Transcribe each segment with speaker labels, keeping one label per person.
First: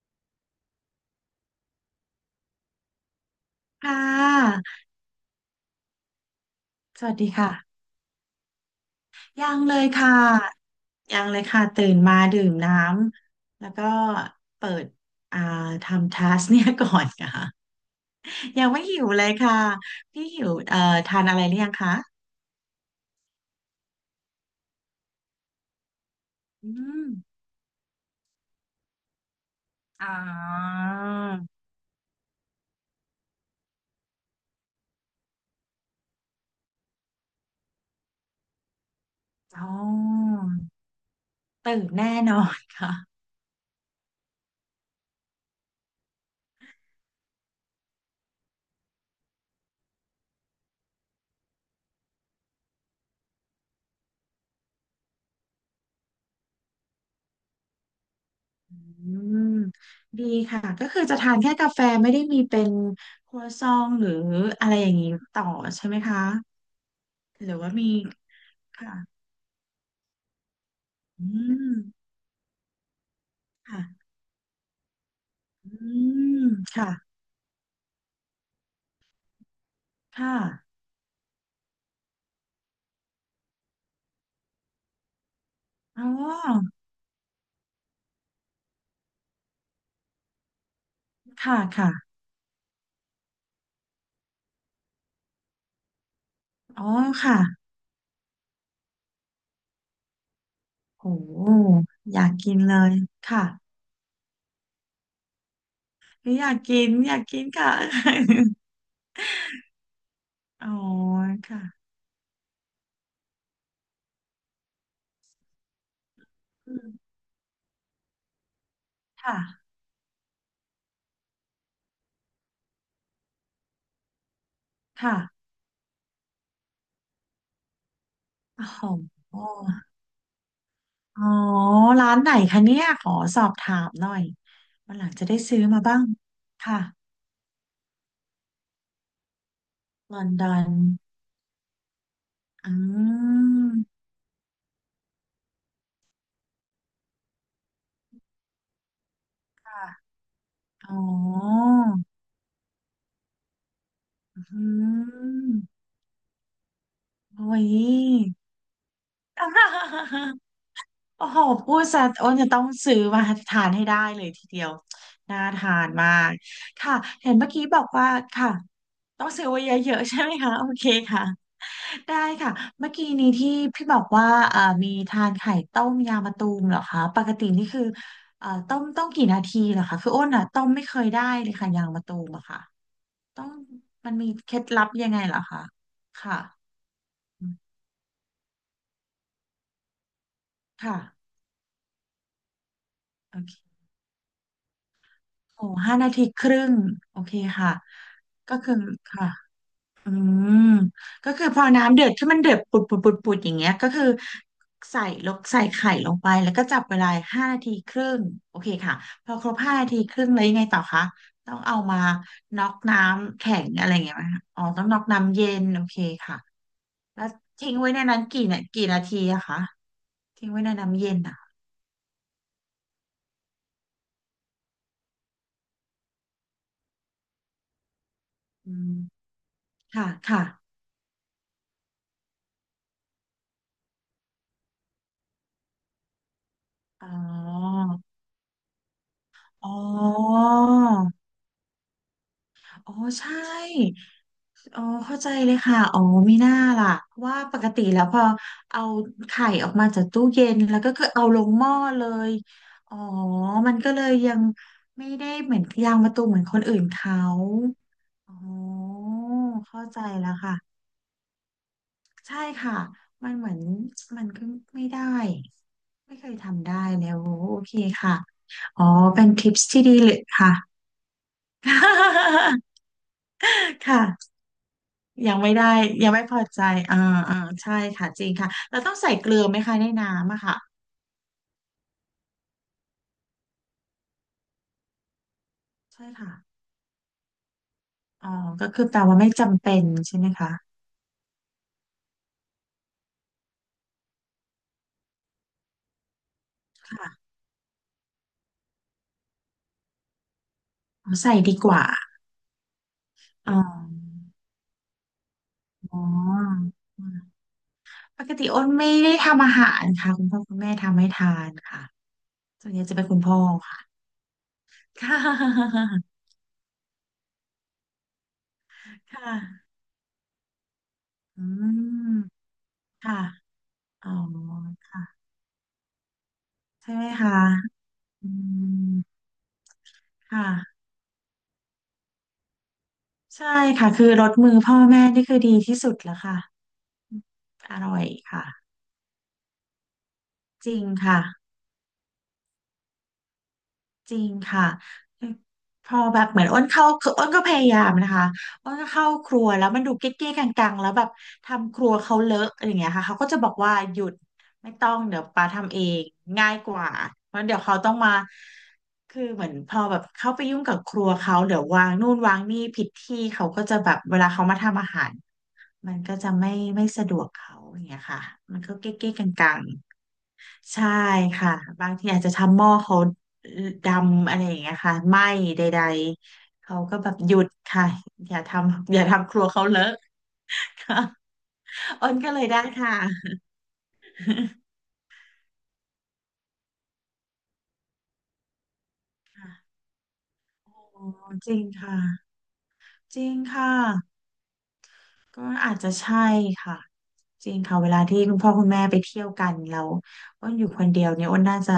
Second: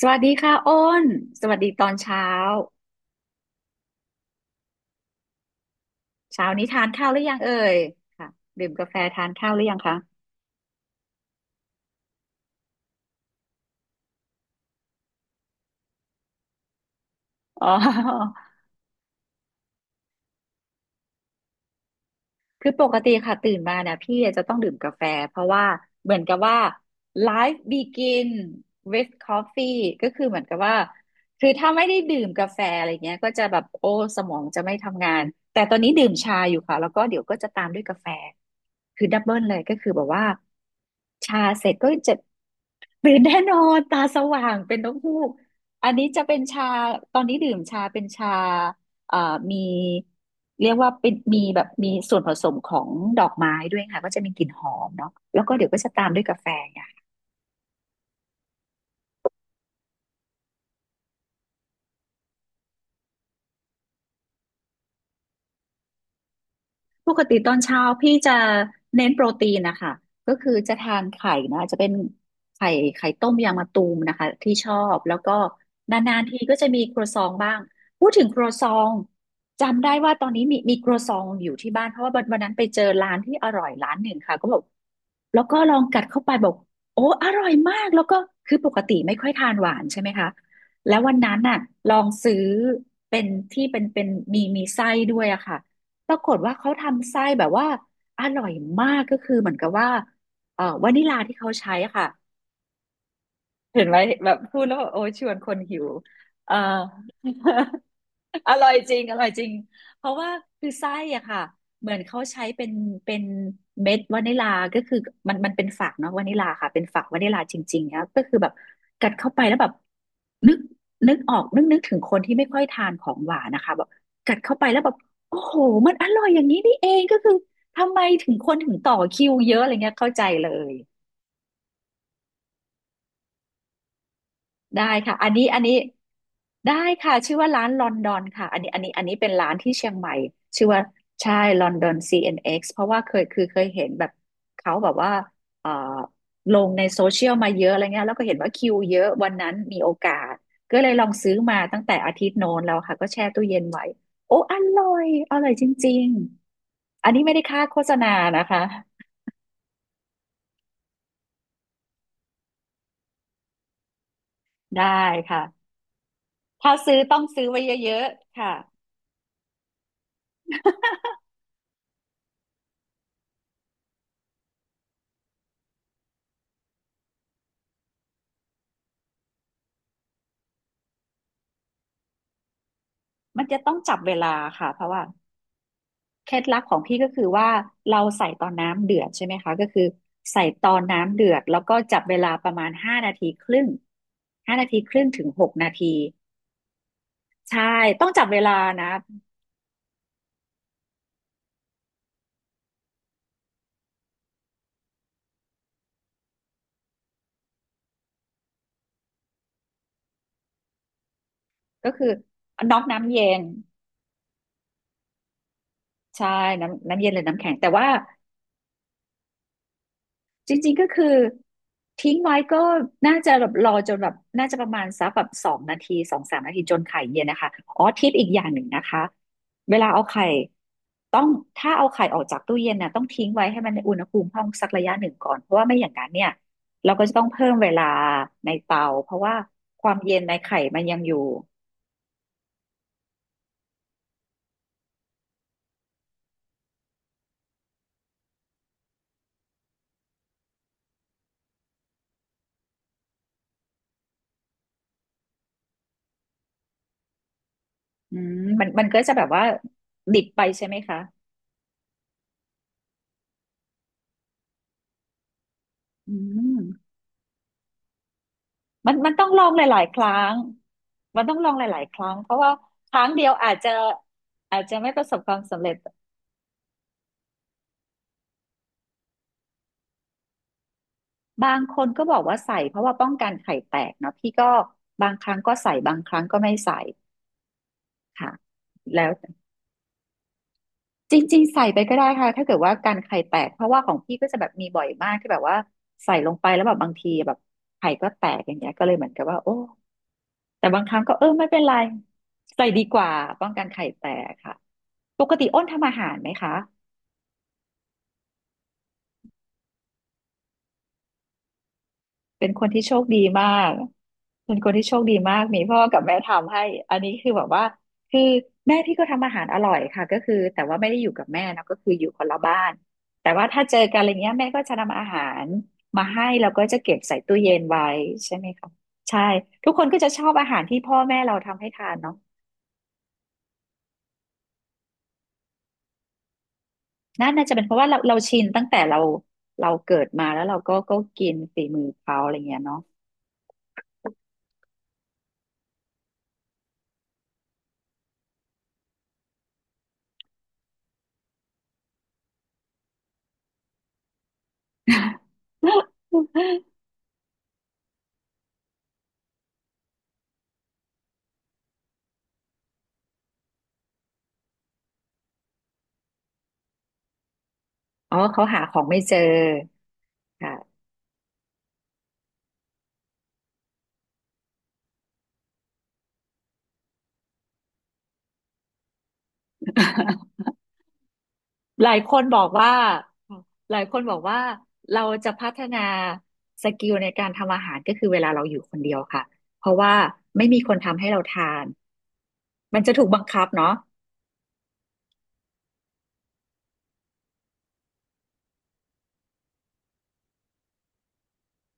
Speaker 1: สวัสดีค่ะอ้นสวัสดีตอนเช้า
Speaker 2: ค่ะ
Speaker 1: เช้านี้ทาน
Speaker 2: ส
Speaker 1: ข้าว
Speaker 2: วั
Speaker 1: ห
Speaker 2: ส
Speaker 1: รื
Speaker 2: ดี
Speaker 1: อยัง
Speaker 2: ค่ะ
Speaker 1: เอ่ยค่ะดื่มกาแฟทาน
Speaker 2: ยั
Speaker 1: ข้าวห
Speaker 2: ง
Speaker 1: รือ
Speaker 2: เล
Speaker 1: ยัง
Speaker 2: ย
Speaker 1: คะ
Speaker 2: ค่ะยังเลยค่ะตื่นมาดื่มน้ำแล้วก็เปิดอ่าทำทัสเนี่ยก่อนค่ะ
Speaker 1: อ๋อ
Speaker 2: ยั งไม่หิวเลยค่ะพี่หิวทานอะไรหรือยังคะ
Speaker 1: คือปกติค่ะตื่นมาเนี่ยพี่จะต้องดื่มกาแฟเพราะว่าเหมือนกับว่า
Speaker 2: อืม
Speaker 1: life begin with coffee
Speaker 2: อ๋
Speaker 1: ก็คือเหมือนกับว่า
Speaker 2: อ
Speaker 1: คือถ้าไม่ได้ดื่มกาแฟอะไรเงี้ยก็จะแบบโอ้สมองจะไม่ทำงานแต่ตอนนี้ดื่มชาอยู่ค่ะแล้วก็เดี๋ยวก็จะตามด้วยกาแฟ คือดับเบิลเลย
Speaker 2: อ๋
Speaker 1: ก็คือแบบว่า
Speaker 2: อ
Speaker 1: ชาเสร็จ
Speaker 2: ตื่น
Speaker 1: ก็จะ
Speaker 2: แน่นอนค่ะ
Speaker 1: ตื่นแน่นอนตาสว่างเป็นนกฮูกอันนี้จะเป็นชาตอนนี้ดื่มชาเป็นชาเอ่อมีเรียกว่าเป็นมีแบบมีส่วนผสมของดอกไม้ด้วยค่ะก็จะมีกลิ่นหอมเนาะแล้วก็เดี๋ยวก็จะตามด้วยกาแฟ
Speaker 2: อืมดีค่ะก็คือจะทานแค่กาแฟไม่ได้มีเป็นครัวซองหรืออะไรอย่างนี้ต่อใช่ไหมคะ
Speaker 1: ปกติ
Speaker 2: ห
Speaker 1: ต
Speaker 2: รื
Speaker 1: อ
Speaker 2: อ
Speaker 1: น
Speaker 2: ว่า
Speaker 1: เช้า
Speaker 2: มี
Speaker 1: พี่จะเน้น
Speaker 2: ค่ะ
Speaker 1: โปรตีนนะคะก็คือจะทาน
Speaker 2: อื
Speaker 1: ไข่นะ
Speaker 2: ม
Speaker 1: จะเป็นไข่ไข่ต้มยางมะตูม
Speaker 2: ค่ะ
Speaker 1: นะคะที่ชอบแล้วก็
Speaker 2: อื
Speaker 1: นานๆที
Speaker 2: ม
Speaker 1: ก็จะมี
Speaker 2: ค่ะ
Speaker 1: ครัวซองบ้างพูดถึงครัวซองจำได้ว่าตอ
Speaker 2: ค่ะ
Speaker 1: นนี้มีครัวซองอยู่ที่บ้านเพราะว่าวันนั้นไปเจอร้านที่อร่อยร้านหนึ่งค่ะก็บอก แล้วก็ลองกั
Speaker 2: อ๋
Speaker 1: ดเข้าไปบอก
Speaker 2: อ
Speaker 1: โอ้อร่อยมากแล้วก็คือปกติไม่ค่อยทานหวานใช่ไหมคะแล้ววันนั้น
Speaker 2: ค่ะ
Speaker 1: น่ะ
Speaker 2: ค่ะ
Speaker 1: ลองซื้อเป็นที่เป็นมีไส้ด้วยอะค่ะปรากฏว่าเขา
Speaker 2: อ๋อ
Speaker 1: ทำไส้
Speaker 2: ค่ะ
Speaker 1: แบบว่าอร่อยมากก็คือเหมือนกับว่าวานิ
Speaker 2: โ
Speaker 1: ลาที่เขาใช้
Speaker 2: ห
Speaker 1: อะค่ะ
Speaker 2: อยากกินเลยค่ะ
Speaker 1: เห็นไหมแบบพูดแล้วแบบโอ้ยชวนคนหิว
Speaker 2: หรืออยา
Speaker 1: เอ่อ
Speaker 2: กกินอยากกินค่ะ
Speaker 1: อ ร่อยจริงอร่อยจริงเพราะว่าคื
Speaker 2: อ๋อ
Speaker 1: อไส้อะค่ะ
Speaker 2: ค่ะ
Speaker 1: เหมือนเขาใช้เป็นเม็ดวานิลาก็คือมันเป็นฝักเนาะวานิลาค่ะ
Speaker 2: อื
Speaker 1: เป็น
Speaker 2: ม
Speaker 1: ฝักวานิลาจริงๆนะก็คือแบบกัดเข้าไปแล้วแบ
Speaker 2: ค่ะ
Speaker 1: บนึกนึกออกนึกถึงคนที่ไม่ค่อยทานของหวานนะคะแบบกัดเข้าไปแล้วแบบ
Speaker 2: ค่ะ
Speaker 1: โอ้โหมันอร่อยอย่างนี้นี่เองก็คือทำไมถึงคนถึง
Speaker 2: โอ๋อ
Speaker 1: ต่อคิวเยอะอะไรเงี้ยเข้าใจเลย
Speaker 2: อ๋อร้านไหนคะเนี่ยขอสอบถามหน่อย
Speaker 1: ได้
Speaker 2: วันหลัง
Speaker 1: ค่ะ
Speaker 2: จะ
Speaker 1: อัน
Speaker 2: ได้
Speaker 1: นี้
Speaker 2: ซื้
Speaker 1: อั
Speaker 2: อ
Speaker 1: นนี้
Speaker 2: มาบ้าง
Speaker 1: ได้
Speaker 2: ค่ะ
Speaker 1: ค่ะ ชื่อว่าร้านลอนดอนค่ะอันนี้เป็นร้านที่เชียงใหม่
Speaker 2: ลอนดอ
Speaker 1: ชื่อ
Speaker 2: น
Speaker 1: ว่า ใช่ลอนดอน CNX เอ็นเอ็ก
Speaker 2: อื
Speaker 1: ซ์เพราะว่าเคยเห็น
Speaker 2: ม
Speaker 1: แบบเขาแบบว่าเอ่อลงในโซเชียลมาเยอะอะไรเงี้ยแล้วก็เห็นว่าคิวเยอะวันนั้นมีโอ
Speaker 2: ค่ะ
Speaker 1: กาส ก็เลย
Speaker 2: อ๋
Speaker 1: ลองซื้อมา
Speaker 2: อ
Speaker 1: ตั้งแต่อาทิตย์โน้นแล้วค่ะ ก็แช่ตู้เย็นไว้โอ้
Speaker 2: อื
Speaker 1: อร่อย อร่อยจ
Speaker 2: ม
Speaker 1: ริงๆอันนี้ไม่ได้
Speaker 2: โอ้
Speaker 1: ค่า
Speaker 2: ย
Speaker 1: โฆษณานะคะ
Speaker 2: โอ้โหพูดซะอ้นจะต้องซื้อมาทานให้ได้เลยทีเดียว
Speaker 1: ได้
Speaker 2: น่า
Speaker 1: ค่ะ
Speaker 2: ทานมาก
Speaker 1: ถ้า
Speaker 2: ค่ะ
Speaker 1: ซื้อต้อง
Speaker 2: เห็น
Speaker 1: ซื้อ
Speaker 2: เมื่อ
Speaker 1: ไว้
Speaker 2: กี้บอก
Speaker 1: เยอะ
Speaker 2: ว่า
Speaker 1: ๆ
Speaker 2: ค่ะ
Speaker 1: ค่ะ
Speaker 2: ต้องซื้อไว้เยอะๆใช่ไหมคะโอเคค่ะได้ค่ะเมื่อกี้นี้ที่พี่บอกว่ามีทานไข่ต้มยางมะตูมเหรอคะปกตินี่คือต้มกี่นาทีเหรอคะคืออ้นอ่ะต้มไม่เคยได้เลยค่ะยางมะตูมอะค่ะต้
Speaker 1: มั
Speaker 2: อ
Speaker 1: น
Speaker 2: ง
Speaker 1: จะต้องจับ
Speaker 2: มั
Speaker 1: เว
Speaker 2: นมี
Speaker 1: ลา
Speaker 2: เคล็ด
Speaker 1: ค่ะเพ
Speaker 2: ลับ
Speaker 1: ราะว่า
Speaker 2: ยังไงเหรอคะ
Speaker 1: เค
Speaker 2: ค่ะ
Speaker 1: ล็ดลับของพี่ก็คือ
Speaker 2: อื
Speaker 1: ว่า
Speaker 2: ม
Speaker 1: เราใส่ตอนน้ำเดือดใช่ไหมคะก็คือใส่ตอนน้ำ
Speaker 2: ค่ะ
Speaker 1: เดือดแล้วก็จับเวลาประมาณห้านาที
Speaker 2: โอ
Speaker 1: ครึ่ง
Speaker 2: เค
Speaker 1: ห้านาทีครึ่งถึงหก
Speaker 2: โอ้
Speaker 1: นาที
Speaker 2: ห้านาทีครึ่งโอเค
Speaker 1: ใช่
Speaker 2: ค่ะ
Speaker 1: ต้องจับเวลา
Speaker 2: ก็คือ
Speaker 1: นะ
Speaker 2: ค่ะอืมก็คือพอน้ำเดือดที่มันเดือดปุดปุดอย่างเงี้ยก็คือใส่ไข่ลงไปแล้วก็จับเวลาห้านาทีครึ่งโอเคค่ะพอครบห้านาทีครึ่งแล้วยังไงต่อคะต้องเอา
Speaker 1: ก็
Speaker 2: มา
Speaker 1: คือ
Speaker 2: น็อก
Speaker 1: น็อก
Speaker 2: น้
Speaker 1: น้ำเย็
Speaker 2: ำ
Speaker 1: น
Speaker 2: แข็งอะไรอย่างเงี้ยไหมคะอ๋อต้องน็อกน้ำเย็นโอเค
Speaker 1: ใช่
Speaker 2: ค่ะ
Speaker 1: น้ำเย็นหรื
Speaker 2: แล้
Speaker 1: อ
Speaker 2: ว
Speaker 1: น้ำแข็งแต่
Speaker 2: ทิ้ง
Speaker 1: ว่า
Speaker 2: ไว้ในนั้นกี่นาทีอะคะทิ้ง
Speaker 1: จ
Speaker 2: ไว้
Speaker 1: ริ
Speaker 2: ใน
Speaker 1: งๆก็
Speaker 2: น้ำ
Speaker 1: คือ
Speaker 2: เย็นอะ
Speaker 1: ทิ้งไว้ก็น่าจะแบบรอจนแบบน่าจะประมาณสักแบบ2 นาที2-3 นาทีจนไข่เย็นนะคะอ๋อทิปอีกอย่างหนึ่ง
Speaker 2: อื
Speaker 1: นะ
Speaker 2: ม
Speaker 1: คะเวลาเอา
Speaker 2: ค่ะ
Speaker 1: ไข่
Speaker 2: ค่ะ
Speaker 1: ต้องถ้าเอาไข่ออกจากตู้เย็นน่ะต้องทิ้งไว้ให้มันในอุณหภูมิห้องสักระยะหนึ่งก่อนเพราะว่าไม่อย่างนั้นเนี่ยเราก็
Speaker 2: อ๋อ
Speaker 1: จะต้องเพิ่มเวลาในเตาเพราะว่า
Speaker 2: อ๋อ
Speaker 1: ความเย็นในไข่มันยังอยู่
Speaker 2: อ๋อใช่อ๋อเข้าใจเลยค่ะอ๋อมีหน้าล่ะว่าปกติแล้วพอเอาไข่ออกมาจากตู้เย็นแล้วก็คือเอาลงหม้อเลยอ๋อมันก็เลยยังไม่ได้เหมือนยางมะตูมเหมือนคนอื่นเขา
Speaker 1: อืม
Speaker 2: อ๋
Speaker 1: มันก็
Speaker 2: อ
Speaker 1: จะแบบว่า
Speaker 2: เข้าใจ
Speaker 1: ดิบ
Speaker 2: แล้ว
Speaker 1: ไปใช่ไหม
Speaker 2: ค่ะ
Speaker 1: คะ
Speaker 2: ใช่ค่ะมันเหมือนมันก็ไม่ได้
Speaker 1: อื
Speaker 2: ไม่เคยทำได้
Speaker 1: ม
Speaker 2: แล้วโอเคค่ะอ๋อ
Speaker 1: มัน
Speaker 2: เป็
Speaker 1: ต้อ
Speaker 2: น
Speaker 1: งลอ
Speaker 2: ทิ
Speaker 1: ง
Speaker 2: ป
Speaker 1: ห
Speaker 2: ส์
Speaker 1: ลา
Speaker 2: ที่
Speaker 1: ยๆ
Speaker 2: ดี
Speaker 1: ค
Speaker 2: เล
Speaker 1: รั้
Speaker 2: ย
Speaker 1: ง
Speaker 2: ค่ะ
Speaker 1: มันต้องลองหลายๆครั้งเพราะว่า ครั้งเดียวอาจจะ
Speaker 2: ค่ะ
Speaker 1: อาจจะไม่ประสบค
Speaker 2: ยั
Speaker 1: วา
Speaker 2: ง
Speaker 1: ม
Speaker 2: ไม่
Speaker 1: สำเร็
Speaker 2: ได้
Speaker 1: จ
Speaker 2: ยังไม่พอใจอ่าอ่าใช่ค่ะจริงค่ะเราต้องใส่เกลือไหมคะในน้ำอะค่ะ
Speaker 1: บางคนก็บอกว่าใส่เพราะว่าป้องกันไข่แตกเนาะพี่ก็บางครั้งก็ใส่บาง
Speaker 2: ใช่
Speaker 1: ครั้ง
Speaker 2: ค่ะ
Speaker 1: ก็ไม่ใส่
Speaker 2: อ๋อ
Speaker 1: ค่ะ
Speaker 2: ก็คือแปล
Speaker 1: แล้ว
Speaker 2: ว่าไม่จำเป็นใช่ไหมคะ
Speaker 1: จริงๆใส่ไปก็ได้ค่ะถ้าเกิดว่าการไข่แตกเพราะว่าของพี่ก็จะแบบมีบ่อยมากที่แบบว่าใส่ลงไปแล้วแบบบางที
Speaker 2: ค่ะ
Speaker 1: แบบไข่ก็แตกอย่างเงี้ยก็เลยเหมือนกับว่าโอ้แต่บางครั้ง
Speaker 2: อ๋
Speaker 1: ก็
Speaker 2: อ
Speaker 1: เออ
Speaker 2: ใส่
Speaker 1: ไม่
Speaker 2: ดี
Speaker 1: เป็น
Speaker 2: ก
Speaker 1: ไร
Speaker 2: ว่า
Speaker 1: ใส่ดีกว่าป้อ
Speaker 2: อ๋
Speaker 1: ง
Speaker 2: อ
Speaker 1: กันไข่แตกค่ะปกติอ้นทำอา
Speaker 2: อ๋อ
Speaker 1: หารไหมคะ
Speaker 2: อืมปกติอ้นไม่ได้ทำอาหารค่ะคุณพ่อคุณแม่ทำให้ทานค่ะ
Speaker 1: เป็นค
Speaker 2: ส่
Speaker 1: น
Speaker 2: วนให
Speaker 1: ที่
Speaker 2: ญ่
Speaker 1: โช
Speaker 2: จะเป็
Speaker 1: ค
Speaker 2: นคุ
Speaker 1: ดี
Speaker 2: ณพ่อ
Speaker 1: มาก
Speaker 2: ค่ะ
Speaker 1: เป็นคนที่โชคดีมากมี พ่อกับแม่ทำให้ อันนี้คือแบบว่า คือแม่พี่
Speaker 2: ค่ะ
Speaker 1: ก็
Speaker 2: ค
Speaker 1: ทำอาหารอ
Speaker 2: ่ะ
Speaker 1: ร่อยค่ะก็คือแต่ว่าไม่ได้อยู่กับ
Speaker 2: อื
Speaker 1: แม่นะก็คืออยู่
Speaker 2: ม
Speaker 1: คนละบ้าน
Speaker 2: ค่ะ
Speaker 1: แต่ว่าถ้าเจอกันอะ
Speaker 2: อ๋
Speaker 1: ไร
Speaker 2: อ
Speaker 1: เงี้ยแม่ก็จะนำอาหา
Speaker 2: ค่ะ
Speaker 1: รมาให้แล้วก็จะ
Speaker 2: ใช่
Speaker 1: เก็บ
Speaker 2: ไหม
Speaker 1: ใส่
Speaker 2: คะ
Speaker 1: ตู้เย็นไว้
Speaker 2: อื
Speaker 1: ใช่ไหมคะ
Speaker 2: ม
Speaker 1: ใช่ทุกคนก็จะชอบอาหารที่
Speaker 2: ค่ะ
Speaker 1: พ่อแม่เราทำให้ทานเนาะ
Speaker 2: ใช่ค่ะคือรสมือพ่อแม่นี่คือดีที่สุดแล้วค่ะ
Speaker 1: นั่นน่าจะเป็นเพ
Speaker 2: อ
Speaker 1: ราะว่า
Speaker 2: ร่อ
Speaker 1: เรา
Speaker 2: ย
Speaker 1: เราชินตั้ง
Speaker 2: ค่ะ
Speaker 1: แต่เราเราเกิดมาแล้วเรา
Speaker 2: จ
Speaker 1: ก็
Speaker 2: ริง
Speaker 1: ก็
Speaker 2: ค่ะ
Speaker 1: กินฝีมือเขาอะไรเงี้ยเนาะ
Speaker 2: จริงค่ะพอแบบเหมือนอ้นเข้าคืออ้นก็พยายามนะคะอ้นก็เข้าครัวแล้วมันดูเก๊ะๆกังๆแล้วแบบทำครัวเขาเลอะอะไรอย่างเงี้ยค่ะเขาก็จะบอกว่าหยุดไม่ต้องเดี๋ยวปาทำเองง่าย กว่าเพราะเดี๋ยวเขาต้องมาคือเหมือนพอแบบเข้าไปยุ่งกับครัวเขาเดี๋ยววางนู่นวางนี่ผิดที่เขาก็จะแบบเวลาเขามาทำอาหาร มันก็จะไม่ไม่สะดวกเขาอย่างเงี้ย
Speaker 1: อ๋อ
Speaker 2: ค่ะ
Speaker 1: เขา
Speaker 2: มั
Speaker 1: หา
Speaker 2: น
Speaker 1: ข
Speaker 2: ก็
Speaker 1: อง
Speaker 2: เก๊
Speaker 1: ไม่เจ
Speaker 2: ก
Speaker 1: อ
Speaker 2: ๆกังๆ
Speaker 1: ค่ะ
Speaker 2: ใช่ค่ะบางทีอาจจะทำหม้อเขาดำอะไรอย่างเงี้ยค่ะไหม้ใดๆ เขาก็แบบหยุดค่ะ อย่าทำครัวเขาเลอะค่ะ
Speaker 1: หลาย
Speaker 2: อ้
Speaker 1: ค
Speaker 2: น
Speaker 1: น
Speaker 2: ก็
Speaker 1: บ
Speaker 2: เล
Speaker 1: อ
Speaker 2: ย
Speaker 1: ก
Speaker 2: ได้
Speaker 1: ว่า
Speaker 2: ค่ะ
Speaker 1: หลายคนบอกว่า เราจะพัฒนาสกิลในการทำอาหารก็คือเวลาเราอยู่คนเดียวค่ะ
Speaker 2: ค่ะ
Speaker 1: เพราะว่าไม่มีคนทำ
Speaker 2: โอ้
Speaker 1: ให้เรา
Speaker 2: จ
Speaker 1: ทา
Speaker 2: ริ
Speaker 1: น
Speaker 2: งค่ะ
Speaker 1: มันจะถูก
Speaker 2: จ
Speaker 1: บัง
Speaker 2: ริง
Speaker 1: คับเนาะ
Speaker 2: ค่ะ ก็อาจจะใช่ค่ะจริงค่ะเวลาที่คุณพ่อคุณแม่ไปเที่ยวกันแล้วอ้นอยู่คนเดียวเนี่ยอ้นน่าจะ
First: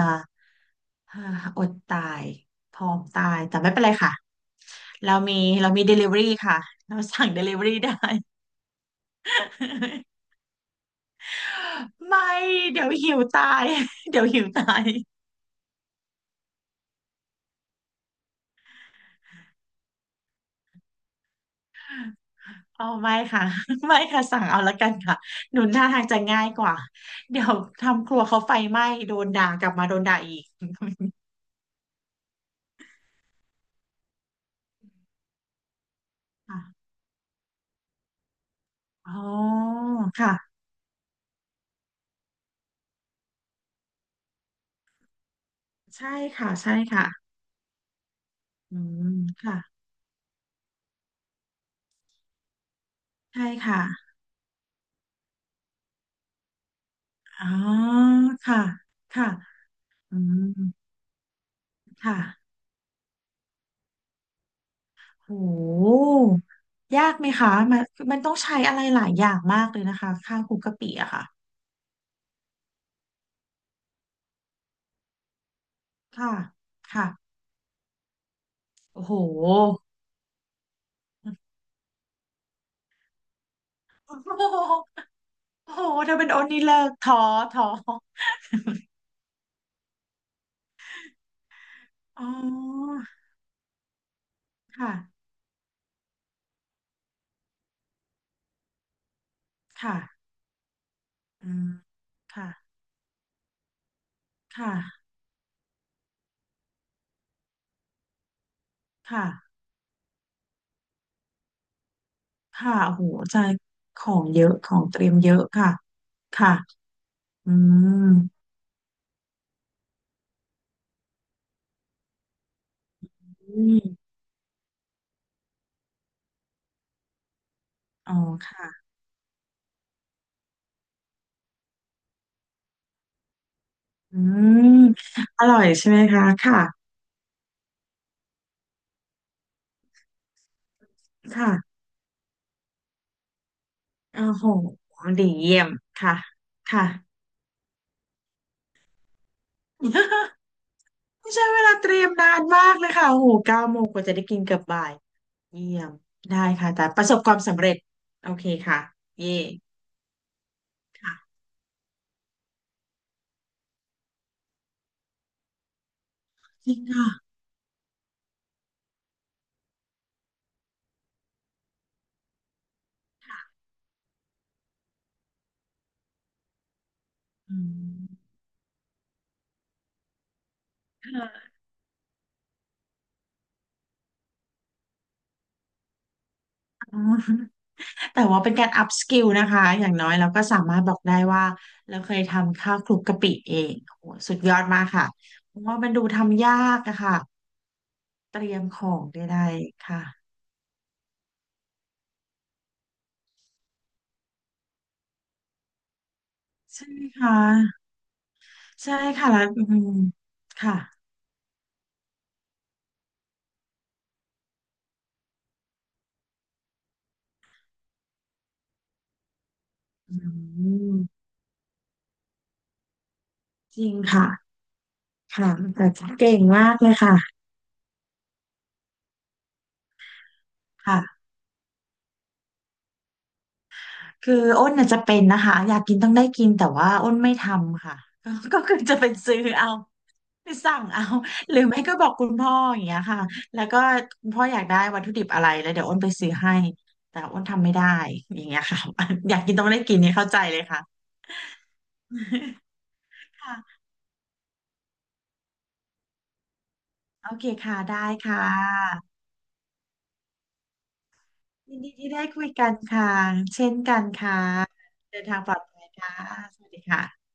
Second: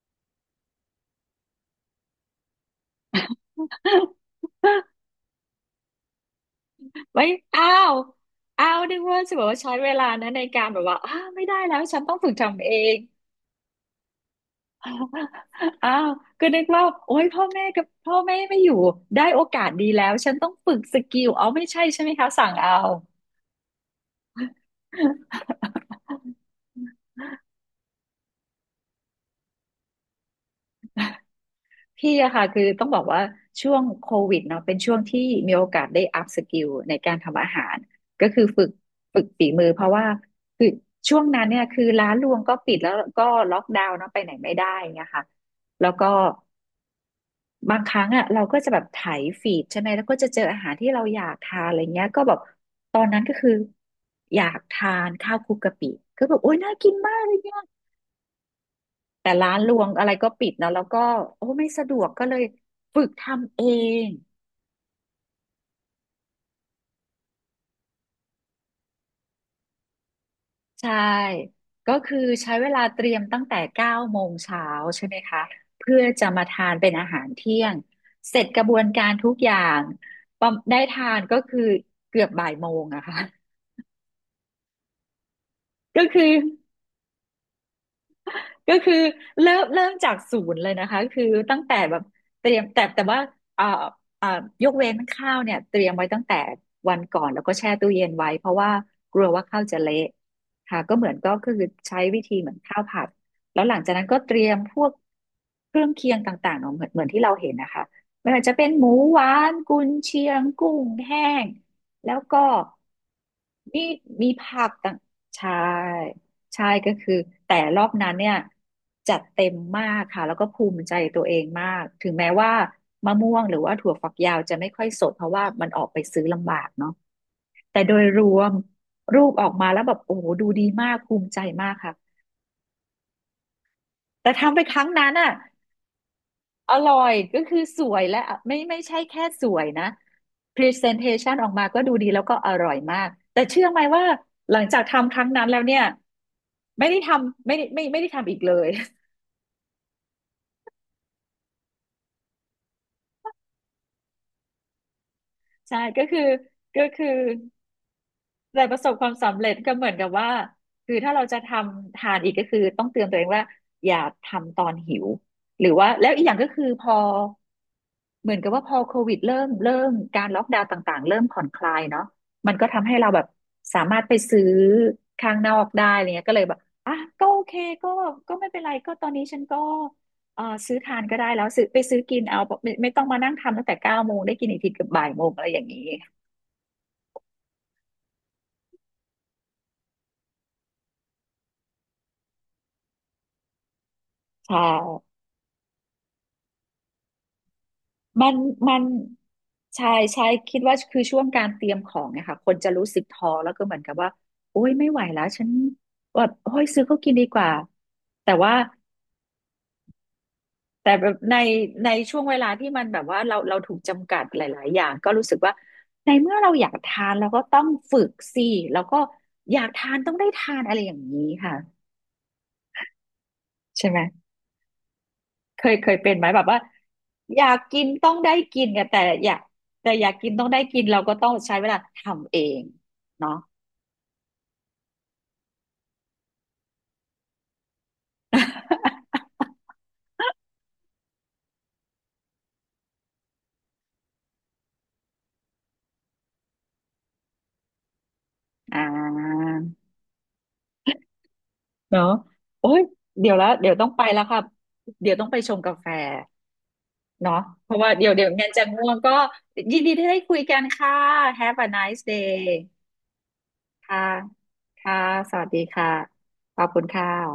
Speaker 2: อ่าอดตายพร้อมตายแต่ไม่เป็นไรค่ะ เรามีเรามี Delivery ค่ะเรา
Speaker 1: ไม่
Speaker 2: สั่ง
Speaker 1: อ้า
Speaker 2: Delivery ได้
Speaker 1: วอ้าวนึกว่าจะบอกว่าใช้เวลานะในการแบบว่าอ้าวไม่ได้แล้วฉัน ต้อง
Speaker 2: ไม่
Speaker 1: ฝึกทำเอ
Speaker 2: เดี๋ยว
Speaker 1: ง
Speaker 2: หิวตายเดี๋ยวหิวตาย
Speaker 1: อ้าวก็นึกว่าโอ๊ยพ่อแม่กับพ่อแม่ไม่อยู่ได้โอกาสดีแล้วฉันต้องฝึกสกิลเอาไม่ใช่ใช่ไหมคะสั่งเอา
Speaker 2: อ๋อไม่ค่ะ ไม่ค่ะสั่งเอาละกันค่ะหนุนหน่าทางจะง่ายกว่าเดี๋ยวทำครัวเขาไฟไหม้โดนด่ากลับมาโดนด่าอีก
Speaker 1: พี่อะค่ะคือต้องบอกว่าช่วงโควิดเนาะเป็นช่วงที่มีโอกาสได้อัพสกิ
Speaker 2: ค่ะ
Speaker 1: ลในการทำอาหารก็คือฝึก
Speaker 2: อ๋
Speaker 1: ฝึกฝี
Speaker 2: อ
Speaker 1: มือเพราะว่า
Speaker 2: ค่ะ
Speaker 1: คือช่วงนั้นเนี่ยคือร้านรวงก็ปิดแล้วก็ล็อกดาวน์เนาะไปไหนไม่ได้เงี้ยค่ะแล้วก็
Speaker 2: ใช่ค่ะใช่ค่ะ
Speaker 1: บางครั้งอะเราก็จะ
Speaker 2: อื
Speaker 1: แบบไถ
Speaker 2: ม
Speaker 1: ฟี
Speaker 2: ค่ะ
Speaker 1: ดใช่ไหมแล้วก็จะเจออาหารที่เราอยากทานอะไรเงี้ยก็แบบตอนนั้นก็
Speaker 2: ใช่
Speaker 1: คือ
Speaker 2: ค่ะ
Speaker 1: อยากทานข้าวคลุกกะปิก็แบบโอ๊ยน่ากินมากเลย
Speaker 2: อ๋อ
Speaker 1: เนี่ย
Speaker 2: ค่ะค่ะ
Speaker 1: แต่ร้านรวงอะไร
Speaker 2: อื
Speaker 1: ก็
Speaker 2: ม
Speaker 1: ปิดเนาะแล้วก็โอ้ไม่สะดวกก็เลย
Speaker 2: ค่ะ
Speaker 1: ฝึกทำเอง
Speaker 2: โหยากไหมคะมันมันต้องใช้อะไรหลายอย่างมากเลยนะคะข้าวคลุกกะปิ
Speaker 1: ใช่
Speaker 2: อะค่ะ
Speaker 1: ก็คือใช้เวลาเตรียมตั้งแต่เก้าโมงเช้าใช่ไหมคะเพื่อจะ
Speaker 2: ค่ะ
Speaker 1: มาทานเป็นอา
Speaker 2: ค่ะ
Speaker 1: หารเที่ยงเสร็จกระบวนกา
Speaker 2: โอ้
Speaker 1: ร
Speaker 2: โห
Speaker 1: ทุกอย่างปอมได้ทานก็คือเกือบบ่ายโมงอะค่ะ
Speaker 2: โอ้โห
Speaker 1: ก็
Speaker 2: ถ้า
Speaker 1: คื
Speaker 2: เป็
Speaker 1: อ
Speaker 2: นโอนนี่เลิกท้อท้อ
Speaker 1: ก็คือเริ่มจากศูนย์เลยนะคะคือตั้งแต่แบบ
Speaker 2: อ๋
Speaker 1: เตรียมแต่
Speaker 2: อ
Speaker 1: แต่ว่าอ่าอ่ายกเว้
Speaker 2: ค่ะ
Speaker 1: นข้าวเนี่ยเตรียมไว้ตั้งแต่วันก่อนแล้วก็แช่ตู้เย็นไว้เพราะว่ากลัวว่าข้าวจะเละ
Speaker 2: ค่ะ
Speaker 1: ค่ะก็เหมือนก็คื
Speaker 2: อื
Speaker 1: อ
Speaker 2: ม
Speaker 1: ใช้วิธีเห
Speaker 2: ค่ะ
Speaker 1: มือนข้าวผัดแล้วหลังจากนั้นก็เตรียม
Speaker 2: ค
Speaker 1: พวก
Speaker 2: ่ะ
Speaker 1: เครื่องเคียงต่างๆเนาะเหมือนที่เราเห็นนะคะไม่ว่าจะเป็นหมูห
Speaker 2: ค่ะ
Speaker 1: วานกุนเชียงกุ้งแห้งแล้วก็
Speaker 2: ค่ะโอ้โหใจ
Speaker 1: มี
Speaker 2: ของ
Speaker 1: มี
Speaker 2: เย
Speaker 1: ผ
Speaker 2: อะ
Speaker 1: ั
Speaker 2: ข
Speaker 1: ก
Speaker 2: อง
Speaker 1: ต่า
Speaker 2: เต
Speaker 1: ง
Speaker 2: รียมเยอะ
Speaker 1: ใช่
Speaker 2: ค่ะค่ะ
Speaker 1: ใช่ก็คือ
Speaker 2: อื
Speaker 1: แต่รอบ
Speaker 2: ม
Speaker 1: นั้นเนี่ยจัดเต็มมากค่ะแล้วก็ภูมิใจตัวเองมากถึงแม้ว่ามะม่วงหรือ
Speaker 2: อื
Speaker 1: ว่า
Speaker 2: ม
Speaker 1: ถั่วฝักยาวจะไม่ค่อยสดเพราะว่ามันออกไปซื้อลำบากเนาะแต่โดย
Speaker 2: อ๋อ
Speaker 1: รวม
Speaker 2: ค่ะ
Speaker 1: รูปออกมาแล้วแบบโอ้โหดูดีมากภูมิใจมากค่ะ
Speaker 2: อื
Speaker 1: แต่ทำไปค
Speaker 2: ม
Speaker 1: รั้งนั้นอ่ะ
Speaker 2: อร่อยใช่ไหมคะค่ะ
Speaker 1: อร่อยก็คือสวยและไม่ใช่แค่สวยนะ Presentation ออกมาก็
Speaker 2: ค่ะ
Speaker 1: ดูดีแล้วก็อร่อยมากแต่เชื่อไหมว่า
Speaker 2: โอ้โห
Speaker 1: หลังจากทำค
Speaker 2: ดี
Speaker 1: รั้งนั้นแล้
Speaker 2: เยี่
Speaker 1: ว
Speaker 2: ยม
Speaker 1: เนี่ย
Speaker 2: ค่ะค่ะ
Speaker 1: ไม่ได้ทำไม่ได้ไม่ได้ทำอีกเลย
Speaker 2: ไม่ใช่เวลาเตรียมนานมากเลยค่ะโอ้โห9 โมงกว่าจะได้กินเกือบบ่ายเยี่
Speaker 1: ใช่
Speaker 2: ยม
Speaker 1: ก็คือ
Speaker 2: ได้ค่ะแต่
Speaker 1: ก็
Speaker 2: ป
Speaker 1: คือ
Speaker 2: ระสบความสำเร็จโอเค
Speaker 1: แต่ป
Speaker 2: ค่ะ
Speaker 1: ระสบความ
Speaker 2: เย่
Speaker 1: สำเร็จก็เหมือนกับว่าคือถ้าเราจะ
Speaker 2: ค่ะ
Speaker 1: ทำทานอีกก็คือต้องเตือนตัวเองว่าอย่าทำตอนหิวหรือว่าแล้วอีกอย่างก็คือ
Speaker 2: จริง
Speaker 1: พอ
Speaker 2: ค่ะ
Speaker 1: เหมือนกับว่าพอโควิดเริ่มการล็อกดาวน์ต่างๆเริ่มผ่อนคลายเนาะมันก็ทำให้เราแบบสามารถไปซื้อข้างนอกได้อะไรเงี้ยก็เลยแบบอ่ะก็โอเค
Speaker 2: อื
Speaker 1: ก็
Speaker 2: ม
Speaker 1: ไม่เป็นไรก็ตอนนี้ฉันก็เออซื้อทานก็ได้แล้ว
Speaker 2: ค่ะ
Speaker 1: ซื้อไปซื้อกินเอาไม่ต้องมานั่งทำตั้งแต่เก้าโมงได้กินอีกทีเกับบ่ายโมงอะไรอย่างนี้
Speaker 2: อ๋อ แต่ว่าเป็นการอัพสกิลนะคะอย่างน้อยเราก็สามารถบอกได้ว่าเราเคยทำข้าวคลุกกะปิเองโอ้โหสุดย
Speaker 1: ใช่
Speaker 2: อดมากค่ะเพราะว่ามันดูทำยากอะค่ะ
Speaker 1: มัน
Speaker 2: เตรียม
Speaker 1: มั
Speaker 2: ข
Speaker 1: น
Speaker 2: องได้ๆ
Speaker 1: ใช่
Speaker 2: ค่ะ
Speaker 1: ใช่คิดว่าคือช่วงการเตรียมของเนี่ยค่ะคนจะรู้สึกท้อแล้วก็เหมือนกับว่าโอ้ยไม่ไหวแล้วฉันแบบโอ้ยซื้อ
Speaker 2: ใช่
Speaker 1: เขากินดี
Speaker 2: ค่ะ
Speaker 1: กว่าแต่ว่า
Speaker 2: ใช่ค่ะแล้วอืมค่ะ
Speaker 1: แต่แบบในช่วงเวลาที่มันแบบว่าเราถูกจำกัดหลายๆอย่างก็รู้สึกว่า ในเมื่อเราอยากทานเราก็ต้องฝึกสิแล้วก็อยากทานต้อง
Speaker 2: อื
Speaker 1: ได้ทานอะไรอย่างนี้
Speaker 2: ม
Speaker 1: ค่ะ
Speaker 2: จ
Speaker 1: ใช่
Speaker 2: ริง
Speaker 1: ไหม
Speaker 2: ค่ะค่ะ
Speaker 1: เคย
Speaker 2: แต่
Speaker 1: เคยเป็นไหม
Speaker 2: เก่
Speaker 1: แบ
Speaker 2: ง
Speaker 1: บว่า
Speaker 2: มากเลยค่ะ
Speaker 1: อยากกินต้องได้กินเนี่ยแต่อยากกินต้องได้กิน
Speaker 2: ค่ะ
Speaker 1: เราก็ต้องใช้เวลาทำเองเนาะ
Speaker 2: คืออ้นน่ะจะเป็นนะคะอยากกินต้องได้กินแต่ว่าอ้นไม่ทำค่ะก็ก็คือจะเป็น ซื้อเอา ไปสั่งเอา หรือไม่ก็บอกคุณพ่ออย่างเงี้ยค่ะแล้วก็คุณพ่ออยากได้วัตถุดิบอะไรแล้วเดี๋ยวอ้นไปซื้อให้แต่อ้นทำไม่ได้อย่างเงี้ย
Speaker 1: อ่
Speaker 2: ค่ะ อยาก
Speaker 1: า
Speaker 2: กินต้องได้กินเนี่ยเข้าใจเลยค่ะ
Speaker 1: เนาะ โอ้ยเดี๋ยวแล้ว
Speaker 2: ค่ะ
Speaker 1: เดี๋ยวต้องไปแล้วค่ะเดี๋ยวต้องไปชงกาแฟ
Speaker 2: โอ
Speaker 1: เนาะ
Speaker 2: เค
Speaker 1: เพ
Speaker 2: ค่ะ
Speaker 1: ราะว่า
Speaker 2: ได้
Speaker 1: เดี๋ยว
Speaker 2: ค่
Speaker 1: งั้นจะง่วง
Speaker 2: ะ
Speaker 1: ก็ยินดีที่ได้คุยกันค่ะ Have a
Speaker 2: ยินดี
Speaker 1: nice
Speaker 2: ที่
Speaker 1: day
Speaker 2: ได้คุยกันค่ะเช่น
Speaker 1: ค่ะ
Speaker 2: กันค่ะ
Speaker 1: ค่ะ
Speaker 2: เดิน
Speaker 1: ส
Speaker 2: ทาง
Speaker 1: วัส
Speaker 2: ปล
Speaker 1: ดี
Speaker 2: อดภัย
Speaker 1: ค่ะ
Speaker 2: ค่ะ
Speaker 1: ข
Speaker 2: ส
Speaker 1: อบ
Speaker 2: วัส
Speaker 1: คุ
Speaker 2: ดี
Speaker 1: ณค่ะ
Speaker 2: ค่ะ